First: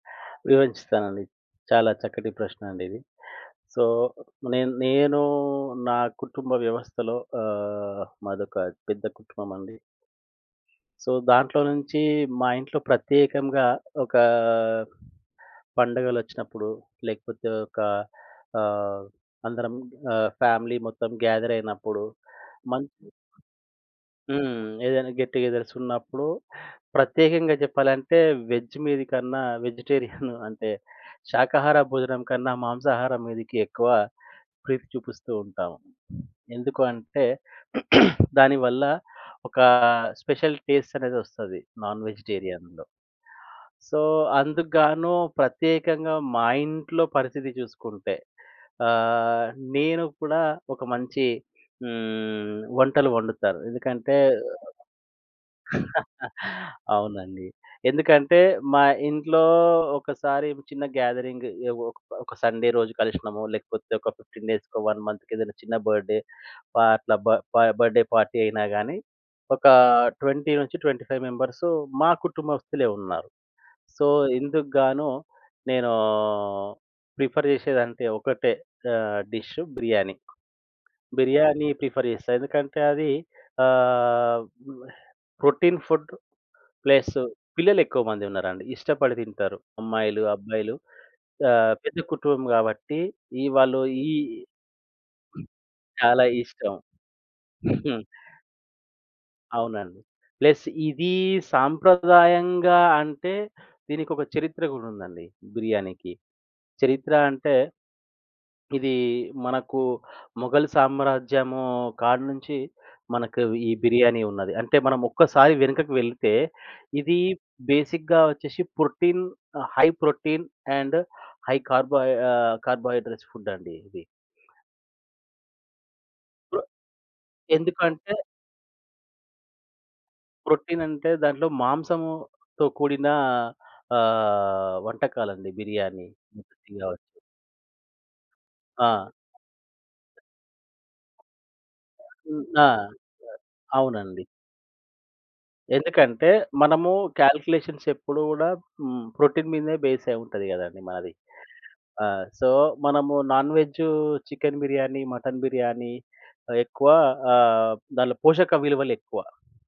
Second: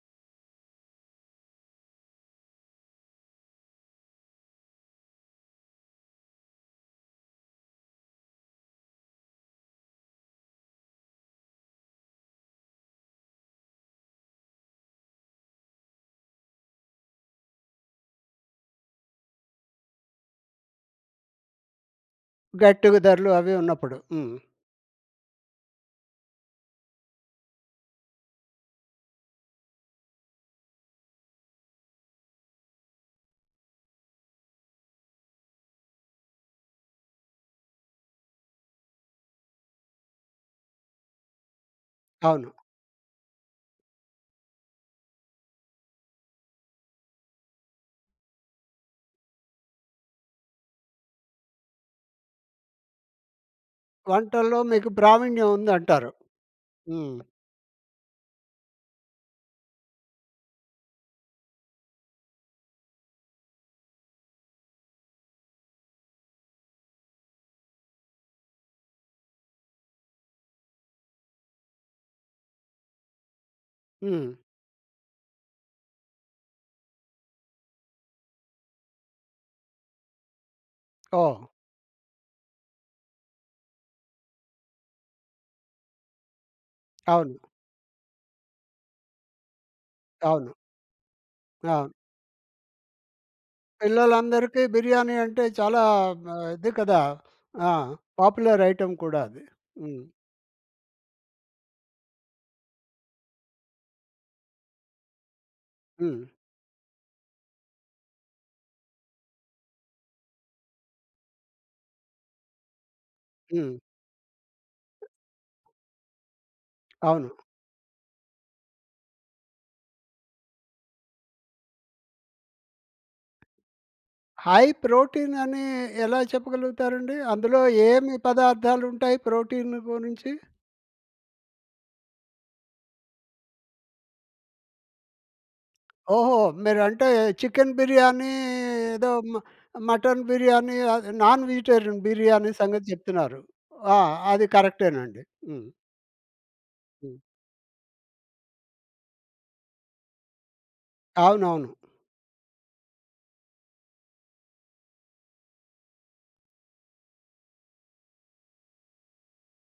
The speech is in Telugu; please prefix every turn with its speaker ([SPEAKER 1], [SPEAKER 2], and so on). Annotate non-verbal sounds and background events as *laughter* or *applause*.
[SPEAKER 1] వివరించిస్తానండి. చాలా చక్కటి ప్రశ్నండి ఇది. సో నేన్ నేను నా కుటుంబ వ్యవస్థలో ఆహ్, మాదొక పెద్ద కుటుంబం అండి. సో, దాంట్లో నుంచి మా ఇంట్లో ప్రత్యేకంగా ఒకా పండగలొచ్చినప్పుడు, లేకపోతే ఒక ఆహ్, అందరం ఆహ్, ఫ్యామిలీ మొత్తం గ్యాదర్ అయినప్పుడు. మం
[SPEAKER 2] గట్టిగ ధరలు అవి ఉన్నప్పుడు. హ్మ్.
[SPEAKER 1] హ్మ్. ఏదైనా గెట్ టు గెదర్స్ ఉన్నప్పుడు ప్రత్యేకంగా చెప్పాలంటే వేజ్ మీదికన్నా వెజిటేరియన్ *chuckles* అంటే, శాకాహార భోజనం కన్నా, మాంసాహారం మీదికి ఎక్కువ ప్రీతి చూపిస్తూ ఉంటాము. ఎందుకు అంటే *clears throat* దానివల్ల ఒక స్పెషల్ టేస్ట్ అనేది వస్తది నాన్
[SPEAKER 2] అవును.
[SPEAKER 1] వెజిటేరియన్‌లో. సో అందుగ్గాను ప్రత్యేకంగా మా ఇంట్లో పరిస్థితి చూసుకుంటే, ఆహ్, నేను కూడా ఒక మంచి హ్మ్, వంటలు వండుతారు. ఎందుకంటే
[SPEAKER 2] వంటల్లో మీకు ప్రావీణ్యం ఉందంటారు.
[SPEAKER 1] *chuckles*
[SPEAKER 2] హ్మ్.
[SPEAKER 1] అవునండి. ఎందుకంటే మా ఇంట్లో, ఒకసారి చిన్న గ్యాదరింగ్ ఎ ఒక ఒక సండే రోజు కలిషినము. లేకపోతే ఒక 15 డేస్‌కో, వన్ మంత్‌కో ఏదైనా చిన్న బర్త్‌డే ఆహ్, అట్లా బ బర్త్‌డే పార్టీ అయినా గాని, ఒక 20 నుంచి 25 మెంబర్సు మా కుటుంబస్తులే ఉన్నారు. సో
[SPEAKER 2] హ్మ్.
[SPEAKER 1] ఇందుగ్గాను నేనూ ప్రిఫర్ చేసేదంటే ఒకటే ఆహ్, డిషు బిర్యానీ.
[SPEAKER 2] ఓహ్!
[SPEAKER 1] బిర్యానీ ప్రిఫర్ చేస్తా. ఎందుకంటే అది ఆహ్, ప్రోటీన్ ఫుడ్, ప్లస్
[SPEAKER 2] అవును.
[SPEAKER 1] పిల్లలు ఎక్కువ మంది ఉన్నారండి. ఇష్టపడి తింటారు. అమ్మాయిలు,
[SPEAKER 2] అవును.
[SPEAKER 1] అబ్బాయిలు ఆహ్,
[SPEAKER 2] అవును.
[SPEAKER 1] పెద్ద కుటుంబం కాబట్టి ఈ వాళ్ళు, ఈ
[SPEAKER 2] పిల్లలందరికీ బిర్యానీ అంటే చాలా ఆహ్,
[SPEAKER 1] చాలా
[SPEAKER 2] ఇది
[SPEAKER 1] ఇష్టం.
[SPEAKER 2] కదా! ఆ!
[SPEAKER 1] *chuckles* హ్మ్.
[SPEAKER 2] పాపులర్ ఐటెమ్ కూడా అది.
[SPEAKER 1] అవునండి.
[SPEAKER 2] హ్మ్.
[SPEAKER 1] ప్లస్ ఇదీ సాంప్రదాయంగా అంటే దీనికొక చరిత్ర గూడుందండి బిర్యానికి.
[SPEAKER 2] హ్మ్.
[SPEAKER 1] చరిత్ర అంటే, ఇది మనకు మొఘల్ సామ్రాజ్యము కాడ్నుంచి మనకు ఈ
[SPEAKER 2] హ్మ్.
[SPEAKER 1] బిర్యానీ ఉన్నది. అంటే మనం ఒక్కసారి వెనకకి వెళ్తే ఇది
[SPEAKER 2] అవును.
[SPEAKER 1] బేసిక్‌గా వచ్చేసి protein, high protein and high carbo ah, carbohydrates food అండి ఇది.
[SPEAKER 2] హై ప్రోటీన్ అని ఎలా చెప్పగలుగుతారండి? అందులో
[SPEAKER 1] ఎందుకంటే
[SPEAKER 2] ఏమి పదార్థాలు ఉంటాయి ప్రోటీన్ గురించి?
[SPEAKER 1] ప్రొటీన్ అంటే దాంట్లో మాంసము‌తో కూడిన ఆహ్, వంటకాలండి బిర్యానీ
[SPEAKER 2] ఓహొ!
[SPEAKER 1] *unintelligible* కావచ్చు.
[SPEAKER 2] మీరంటే చికెన్ బిర్యానీ
[SPEAKER 1] ఆ!
[SPEAKER 2] ఏదో మ మటన్ బిర్యానీ అది నాన్ వెజిటేరియన్
[SPEAKER 1] హ్మ్.
[SPEAKER 2] బిర్యాని
[SPEAKER 1] ఆ!
[SPEAKER 2] సంగతి చెప్తున్నారు. ఆ!
[SPEAKER 1] అవునండి.
[SPEAKER 2] అది కరెక్టేనండి. హ్మ్.
[SPEAKER 1] ఎందుకంటే మనము
[SPEAKER 2] హ్మ్.
[SPEAKER 1] కాలిక్యులేషన్స్ ఎప్పుడు గూడా హ్మ్. ప్రోటీన్ మీదనే బేస్ అయుంటది గదండీ మనది.
[SPEAKER 2] అవునవును.
[SPEAKER 1] ఆహ్, సో మనము non veg chicken biryani, mutton biryani ఆహ్, ఎక్కువ ఆహ్, దాంట్లో పోషక విలువలు ఎక్కువ.